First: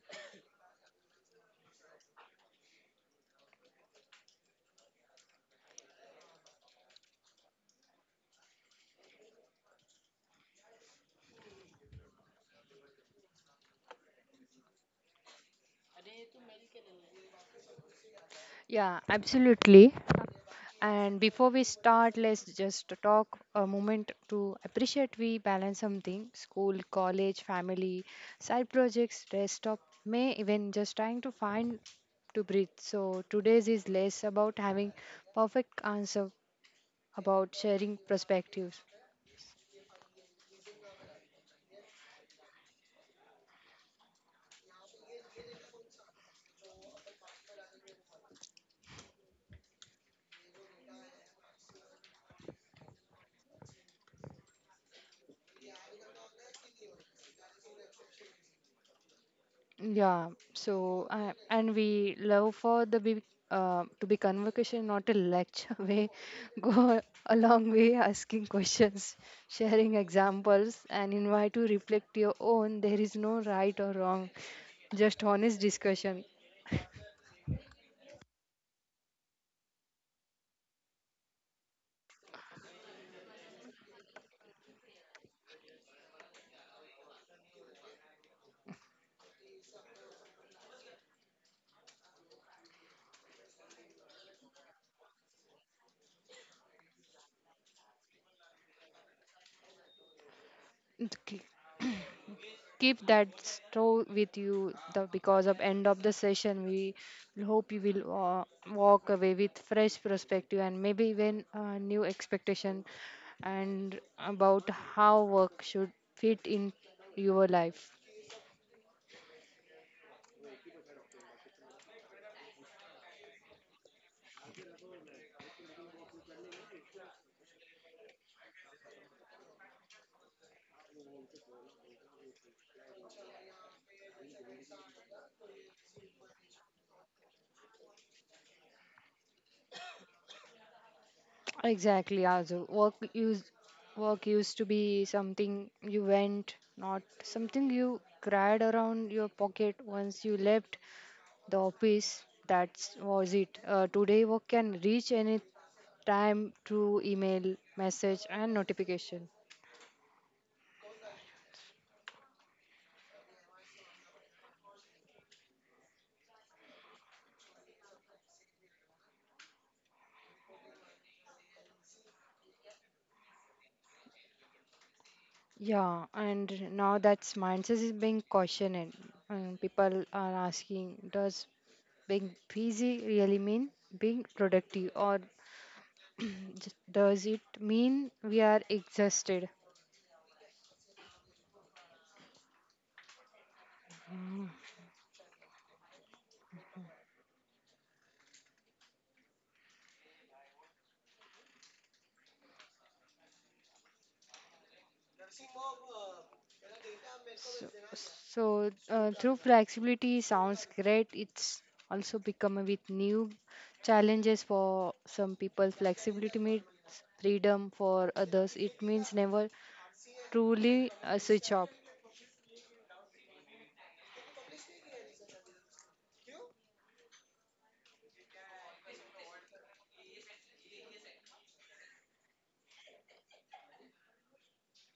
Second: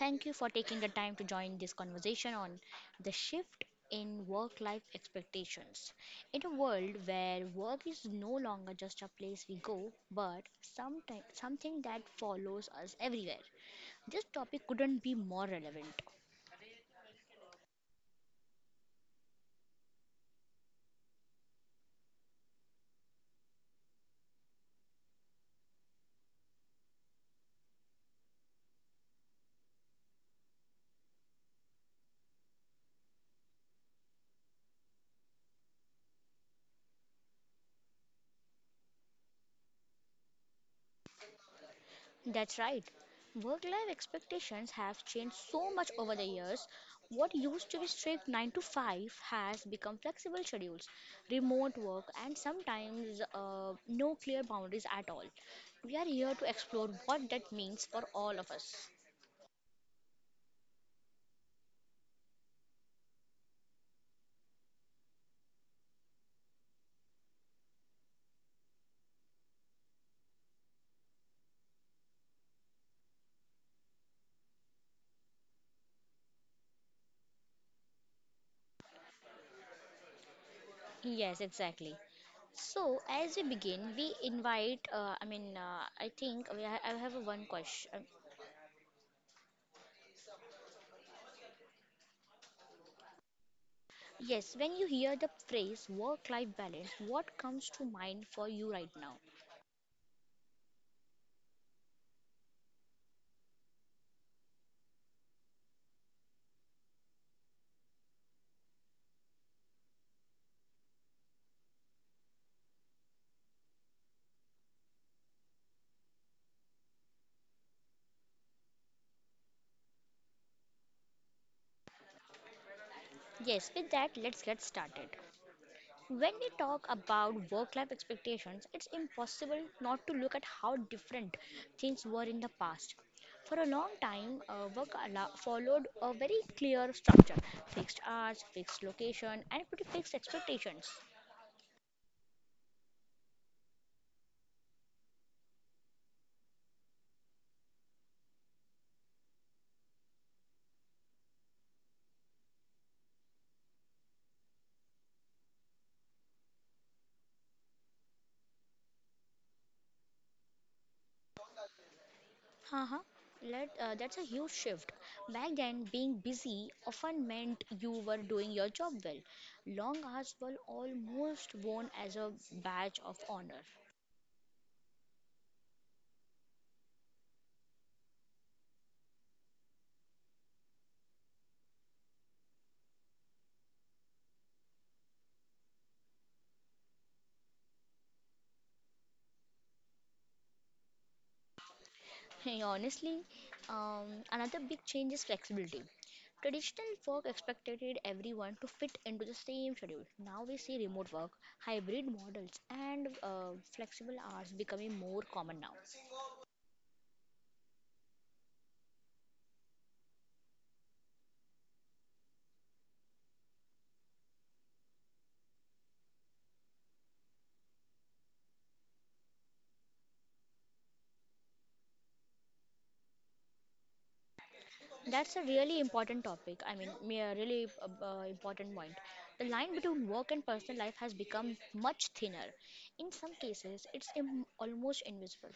Thank you for taking the time to join this conversation on the shift in work life expectations. In a world where work is no longer just a place we go, but something that follows us everywhere, this topic couldn't be more relevant. Yeah, absolutely. And before we start, let's just talk a moment to appreciate we balance something school, college, family, side projects, rest stop, may even just trying to find to breathe. So today's is less about having perfect answer about sharing perspectives. That's right. Work life expectations have changed so much over the years. What used to be strict 9 to 5 has become flexible schedules, remote work, and sometimes no clear boundaries at all. We are here to explore what that means for all of us. Yeah, and we love for the big to be convocation, not a lecture. We go a long way asking questions, sharing examples, and invite to reflect your own. There is no right or wrong, just honest discussion. Yes, exactly. So, as we begin, we invite, I mean, I think we ha- I have a one question. Yes, when you hear the phrase work life balance, what comes to mind for you right now? Okay. Keep that store with you the, because of end of the session we hope you will walk away with fresh perspective and maybe even new expectation and about how work should fit in your life Yes, with that, let's get started. When we talk about work life expectations, it's impossible not to look at how different things were in the past. For a long time, followed a very clear structure: fixed hours, fixed location, and pretty fixed expectations. exactly Azu. Work used to be something you went not something you cried around your pocket once you left the office that was it today work can reach any time through email, message, and notification. Uh-huh. That's a huge shift. Back then, being busy often meant you were doing your job well. Long hours were almost worn as a badge of honor. Yeah, and now that mindset is being questioned, and people are asking, does being busy really mean being productive, or does it mean we are exhausted? Hey, honestly, another big change is flexibility. Traditional work expected everyone to fit into the same schedule. Now we see remote work, hybrid models, and flexible hours becoming more common now. So, so, through flexibility sounds great. It's also become with new challenges for some people. Flexibility means freedom for others. It means never truly a switch off. That's a really important topic. A really important point. The line between work and personal life has become much thinner. In some cases, it's almost invisible.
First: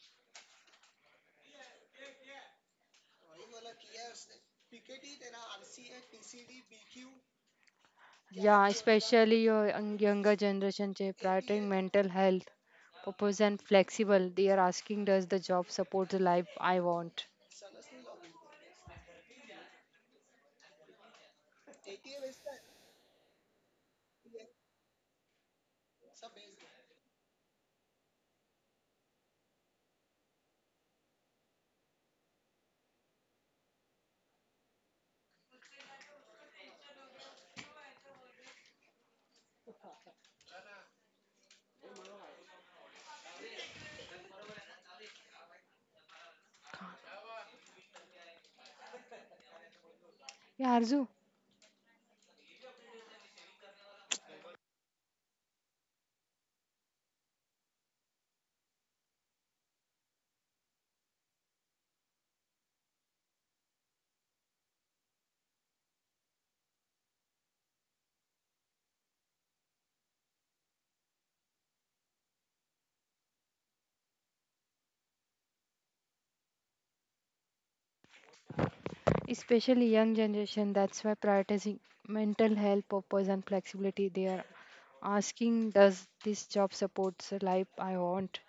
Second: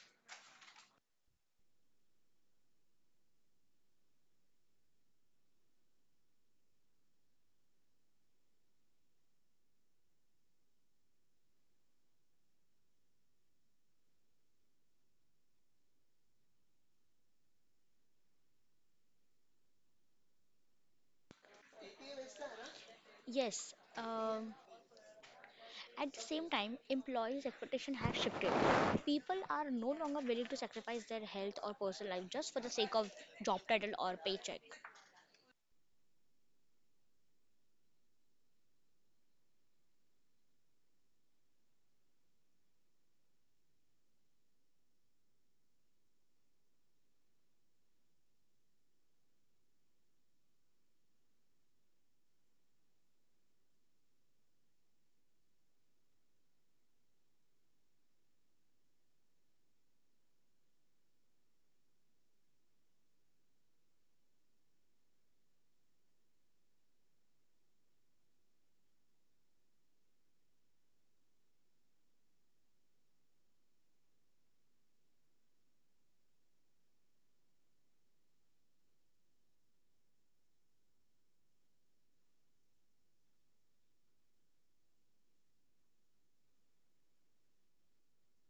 Yeah, especially your younger generation, they prioritizing mental health, purpose and flexible. They are asking, does the job support the life I want? Yes, at the same time, employees' expectation has shifted. People are no longer willing to sacrifice their health or personal life just for the sake of job title or paycheck. Yeah, Arzu, especially young generation, that's why prioritizing mental health, purpose and flexibility. They are asking, does this job support the life I want?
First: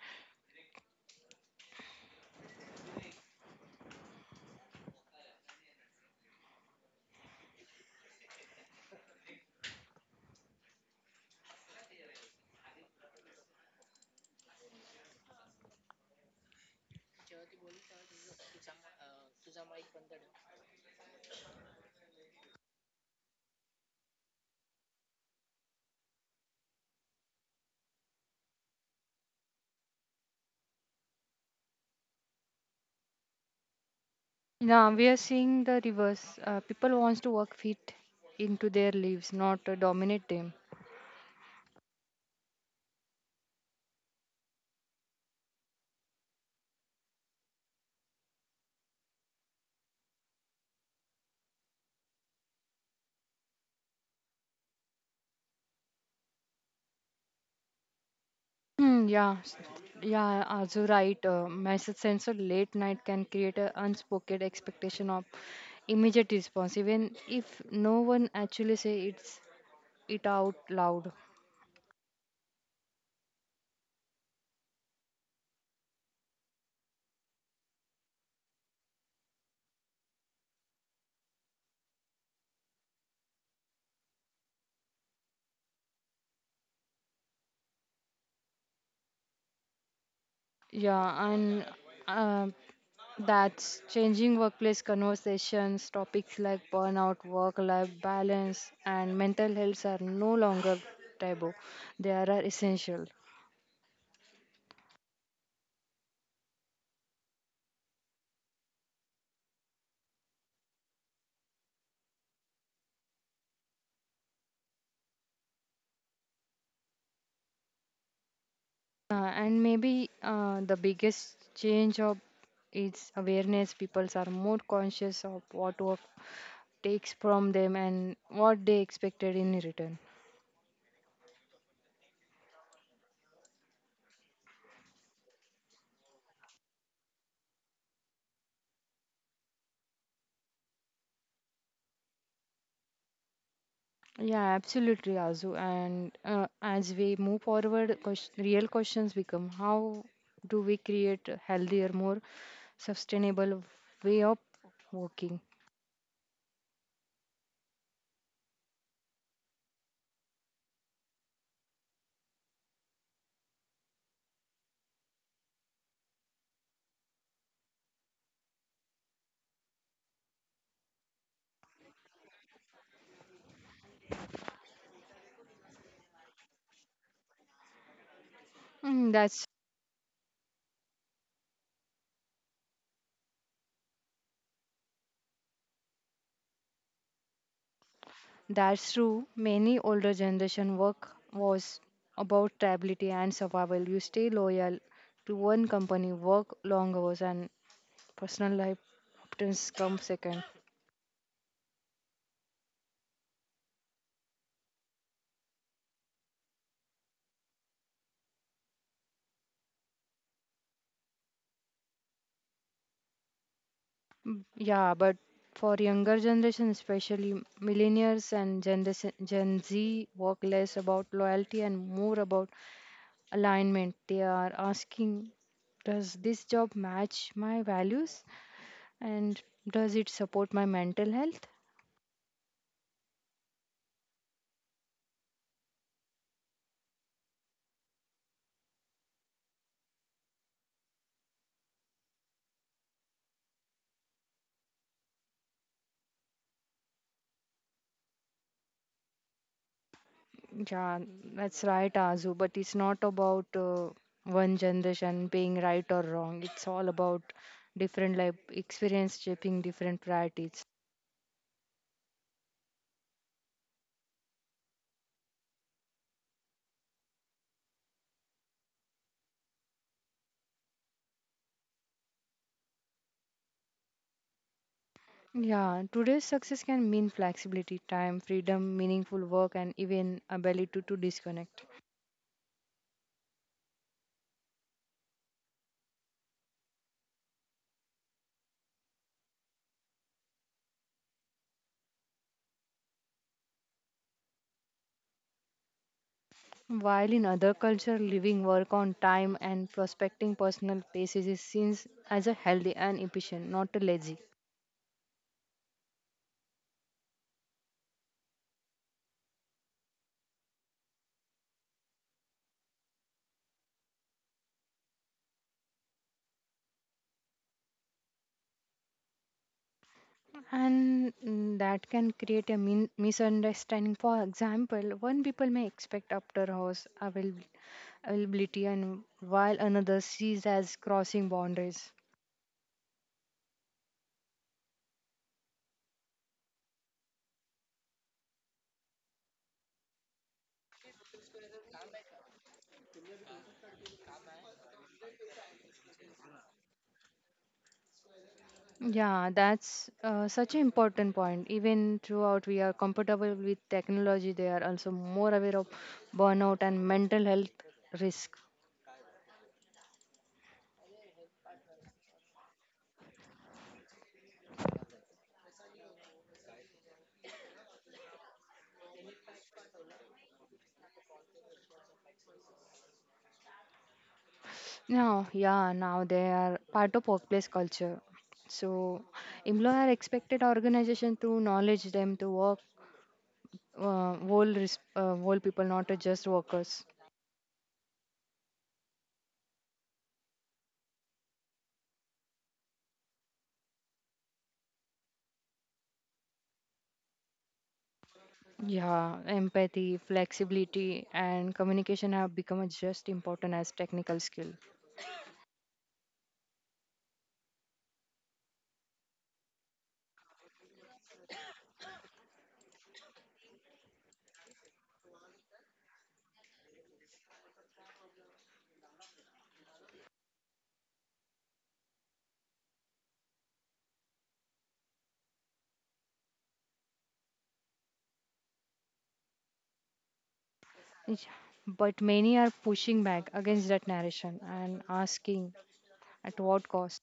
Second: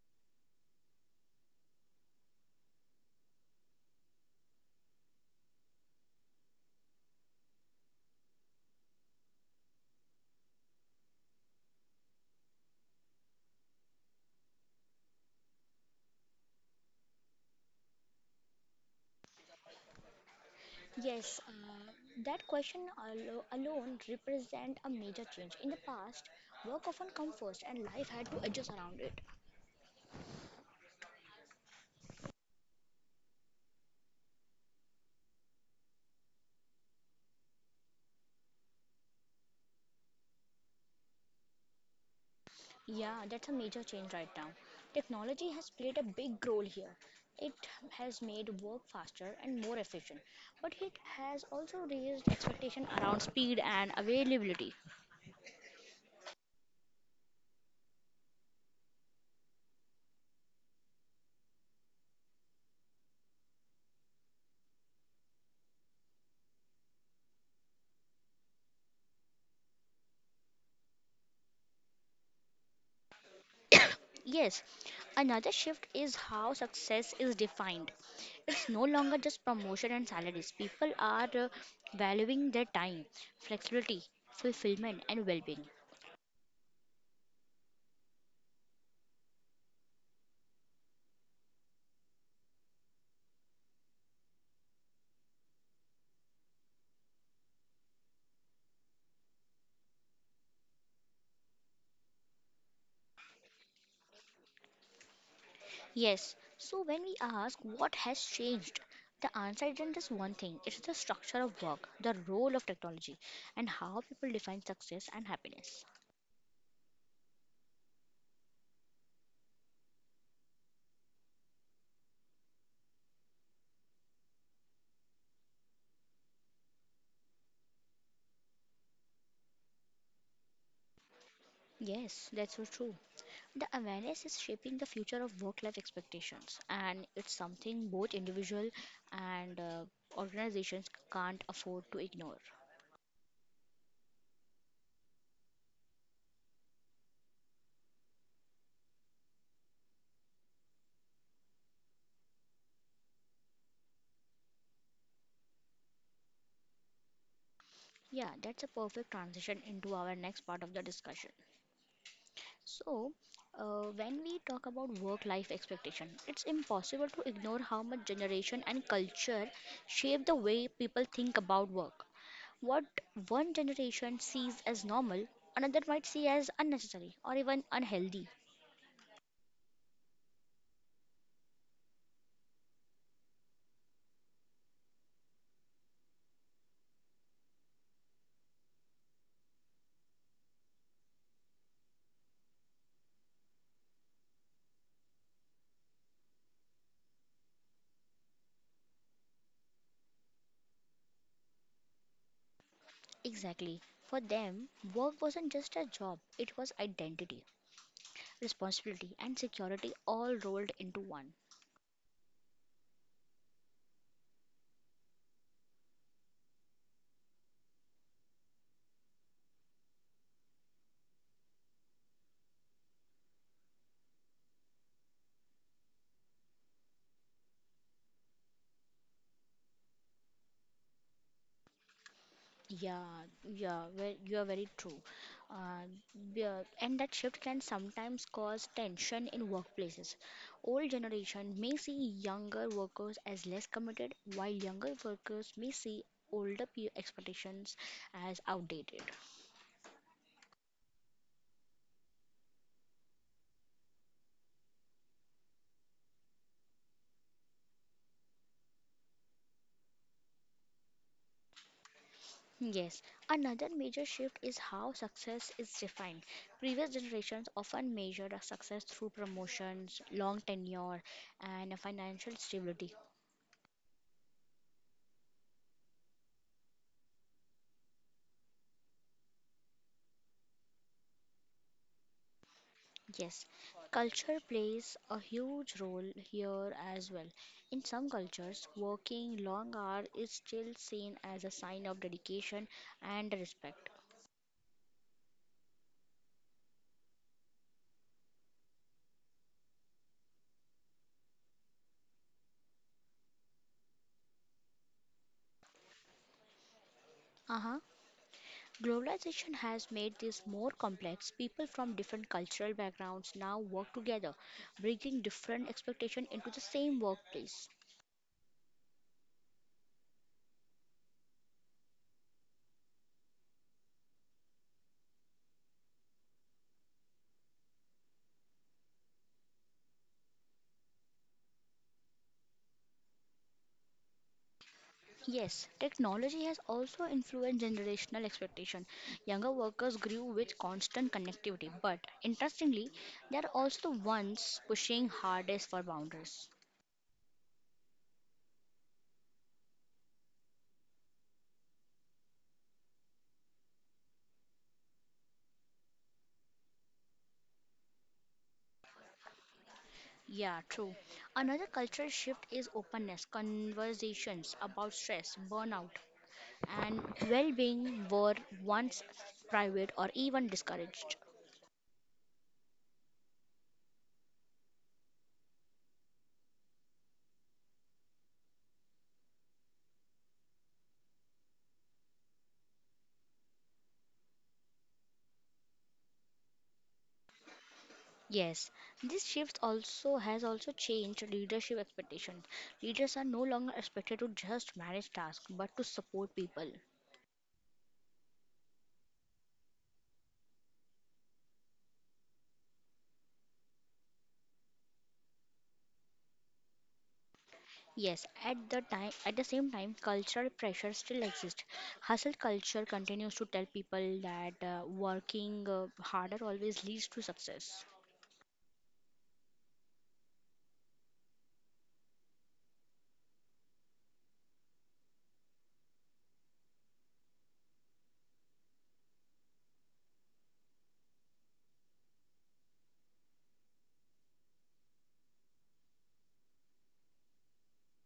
Yes, that question alone represent a major change. In the past, work often come first and life had to adjust around it. Yeah, we are seeing the reverse. People wants to work fit into their lives, not dominate them. Yeah, that's a major change right now. Technology has played a big role here. It has made work faster and more efficient, but it has also raised expectation around speed and availability. Hmm, yeah, s- yeah, also right. Message sent so late night can create an unspoken expectation of immediate response, even if no one actually say it's it out loud. Yes, another shift is how success is defined. It's no longer just promotion and salaries. People are valuing their time, flexibility, fulfillment, and well being. Yeah, and uh, that's changing workplace conversations. Topics like burnout, work-life balance, and mental health are no longer taboo. They are essential. Yes, so when we ask what has changed, the answer isn't just one thing, it's the structure of work, the role of technology, and how people define success and happiness. And maybe the biggest change of its awareness. People are more conscious of what work takes from them and what they expected in return. Yes, that's so true. The awareness is shaping the future of work life expectations, and it's something both individual and organizations can't afford to ignore. Yeah, absolutely, Azu. And as we move forward, real questions become: How do we create a healthier, more sustainable way of working? Yeah, that's a perfect transition into our next part of the discussion. So, when we talk about work life expectation, it's impossible to ignore how much generation and culture shape the way people think about work. What one generation sees as normal, another might see as unnecessary or even unhealthy. Mm, that's That's true. Many older generation work was about stability and survival. You stay loyal to one company, work long hours, and personal life often comes second. Exactly. For them, work wasn't just a job, it was identity, responsibility, and security all rolled into one. Yeah, but for younger generation, especially millennials and Gen Z, work less about loyalty and more about alignment. They are asking, does this job match my values, and does it support my mental health? Yeah, yeah, you are very true. Uh, yeah, And that shift can sometimes cause tension in workplaces. Old generation may see younger workers as less committed, while younger workers may see older peer expectations as outdated. Yeah, that's right, Azu. But it's not about one generation being right or wrong. It's all about different life experience shaping different priorities. Yes, another major shift is how success is defined. Previous generations often measured a success through promotions, long tenure, and a financial stability. Yeah, today's success can mean flexibility, time, freedom, meaningful work, and even ability to disconnect. Yes, culture plays a huge role here as well. In some cultures, working long hours is still seen as a sign of dedication and respect. While in other culture, living work on time and prospecting personal spaces is seen as a healthy and efficient, not a lazy. Uh Globalization has made this more complex. People from different cultural backgrounds now work together, bringing different expectations into the same workplace. And that can create a misunderstanding for example one people may expect after hours availability and while another sees as crossing boundaries Yes, technology has also influenced generational expectation. Younger workers grew with constant connectivity, but interestingly, they are also the ones pushing hardest for boundaries. yeah that's such an important point even throughout we are comfortable with technology they are also more aware of burnout and mental health risk Yeah, true. Another cultural shift is openness. Conversations about stress, burnout, and well being were once private or even discouraged. now yeah now they are part of workplace culture so employer expected organization to knowledge them to work whole people, not just workers. Yes, this shift also has also changed leadership expectations. Leaders are no longer expected to just manage tasks but to support people. Yeah, empathy, flexibility, and communication have become just important as technical skill. Yes, at the same time cultural pressure still exists. Hustle culture continues to tell people that working harder always leads to success. Yeah, but many are pushing back against that narration and asking at what cost.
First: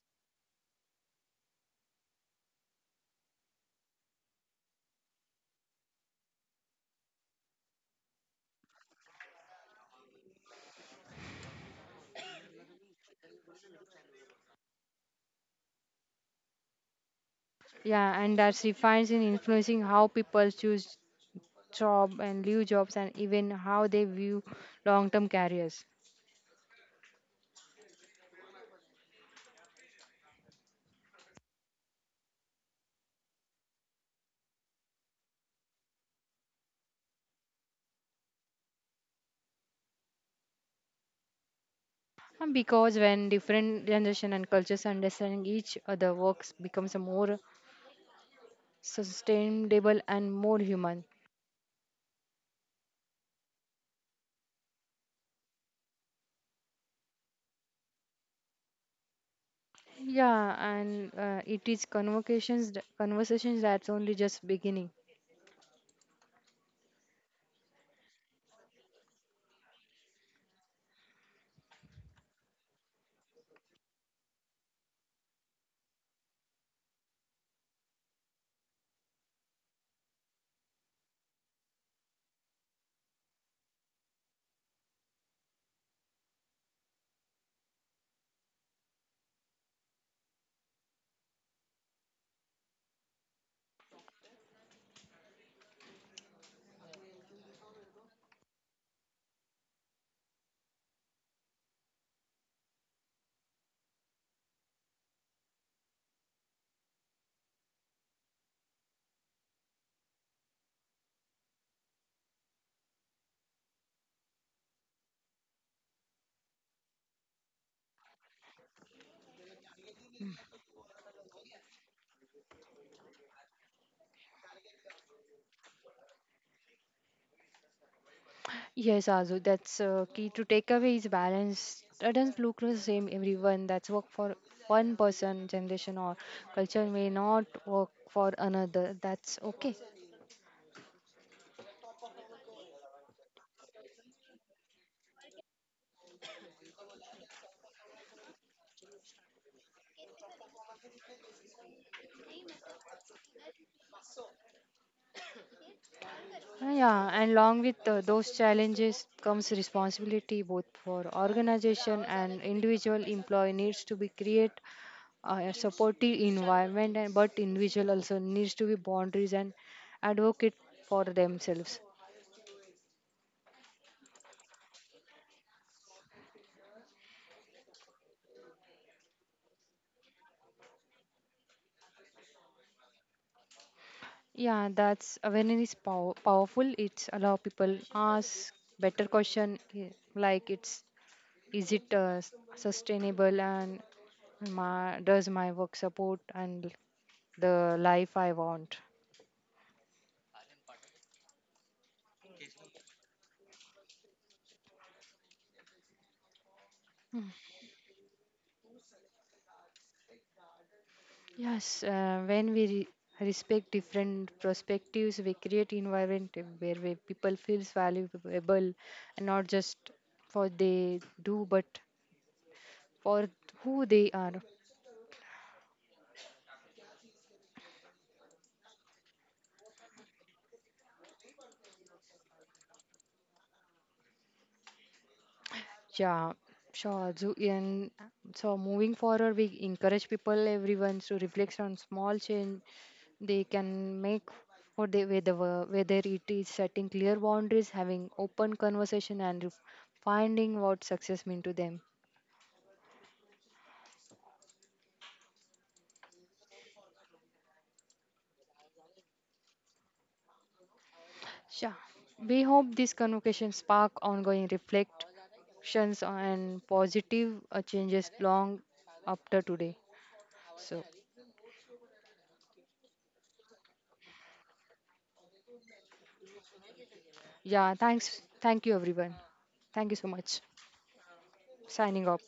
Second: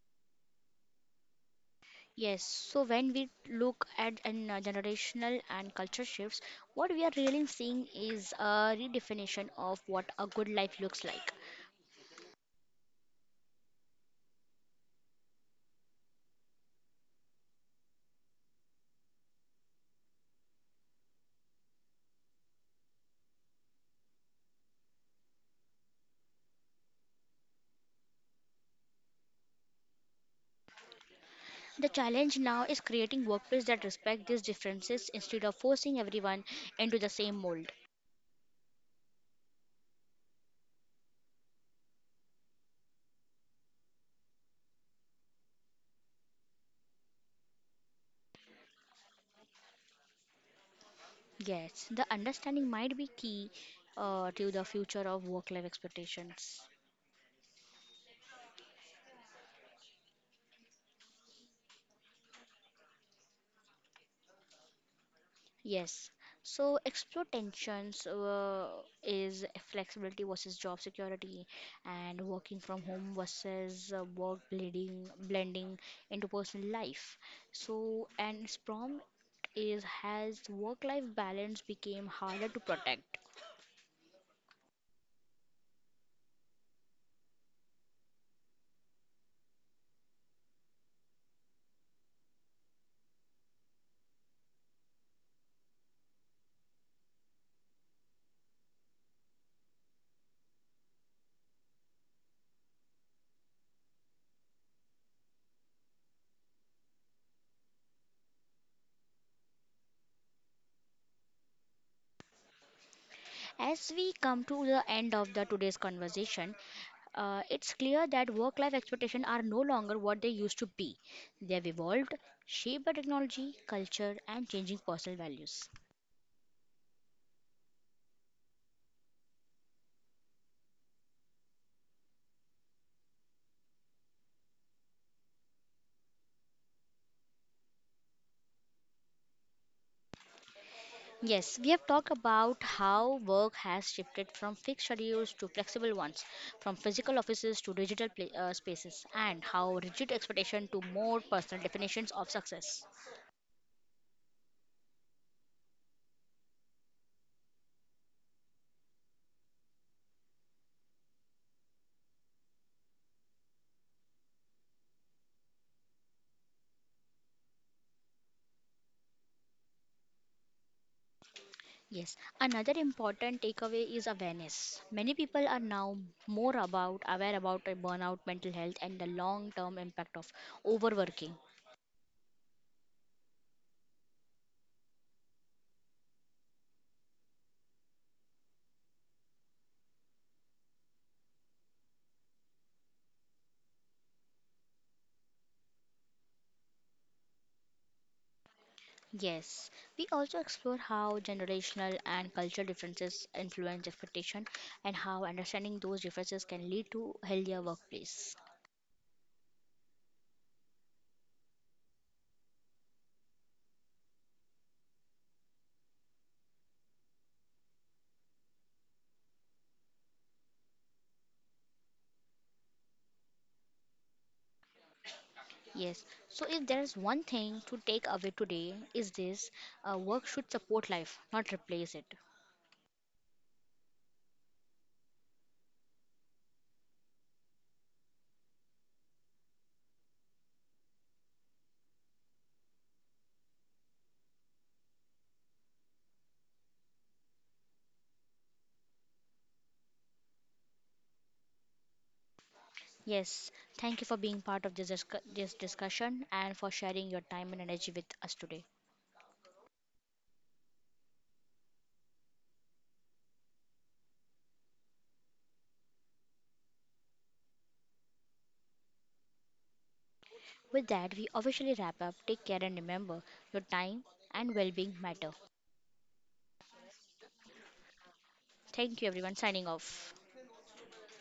Yes, so when we look at generational and culture shifts, what we are really seeing is a redefinition of what a good life looks like. Yeah, and that's refines in influencing how people choose job and leave jobs and even how they view long-term careers. The challenge now is creating workplace that respect these differences instead of forcing everyone into the same mold. And because when different generation and cultures understand each other works becomes a more sustainable and more human. Yes, the understanding might be key to the future of work-life expectations. Yeah, and it is conversations that's only just beginning. Yes. So explore tensions is flexibility versus job security and working from home versus work blending into personal life. So and its prompt is, has work life balance became harder to protect? As we come to the end of the today's conversation, it's clear that work-life expectations are no longer what they used to be. They have evolved, shaped by technology, culture, and changing personal values. Yes, Azu, that's key to take away is balance. Doesn't look the same everyone. That's work for one person, generation or culture may not work for another. That's okay. Yes, we have talked about how work has shifted from fixed schedules to flexible ones, from physical offices to digital pla spaces, and how rigid expectation to more personal definitions of success. Yeah, and along with those challenges comes responsibility both for organization and individual employee needs to be create a supportive environment, and but individual also needs to be boundaries and advocate for themselves. Yes, another important takeaway is awareness. Many people are now more about aware about a burnout, mental health, and the long-term impact of overworking. Yeah, that's awareness is powerful. It's allow people ask better question eh, like it's is it sustainable and my, does my work support and the life I want. Yes, we also explore how generational and cultural differences influence expectation and how understanding those differences can lead to healthier workplace. Yes, when we respect different perspectives, we create environment where people feels valuable, and not just for they do, but for who they are. Yes, so if there is one thing to take away today is this, work should support life, not replace it. Yeah, sure. So, moving forward, we encourage people, everyone, to reflect on small change they can make for the whether it is setting clear boundaries, having open conversation, and finding what success mean to them. Yes, thank you for being part of this discussion and for sharing your time and energy with us today. Sure. We hope this convocation spark ongoing reflections and positive changes long after today. So, With that, we officially wrap up. Take care and remember your time and well being matter. yeah, thanks. Thank you, everyone. Thank you Thank so you, much. everyone. Signing off. Signing off.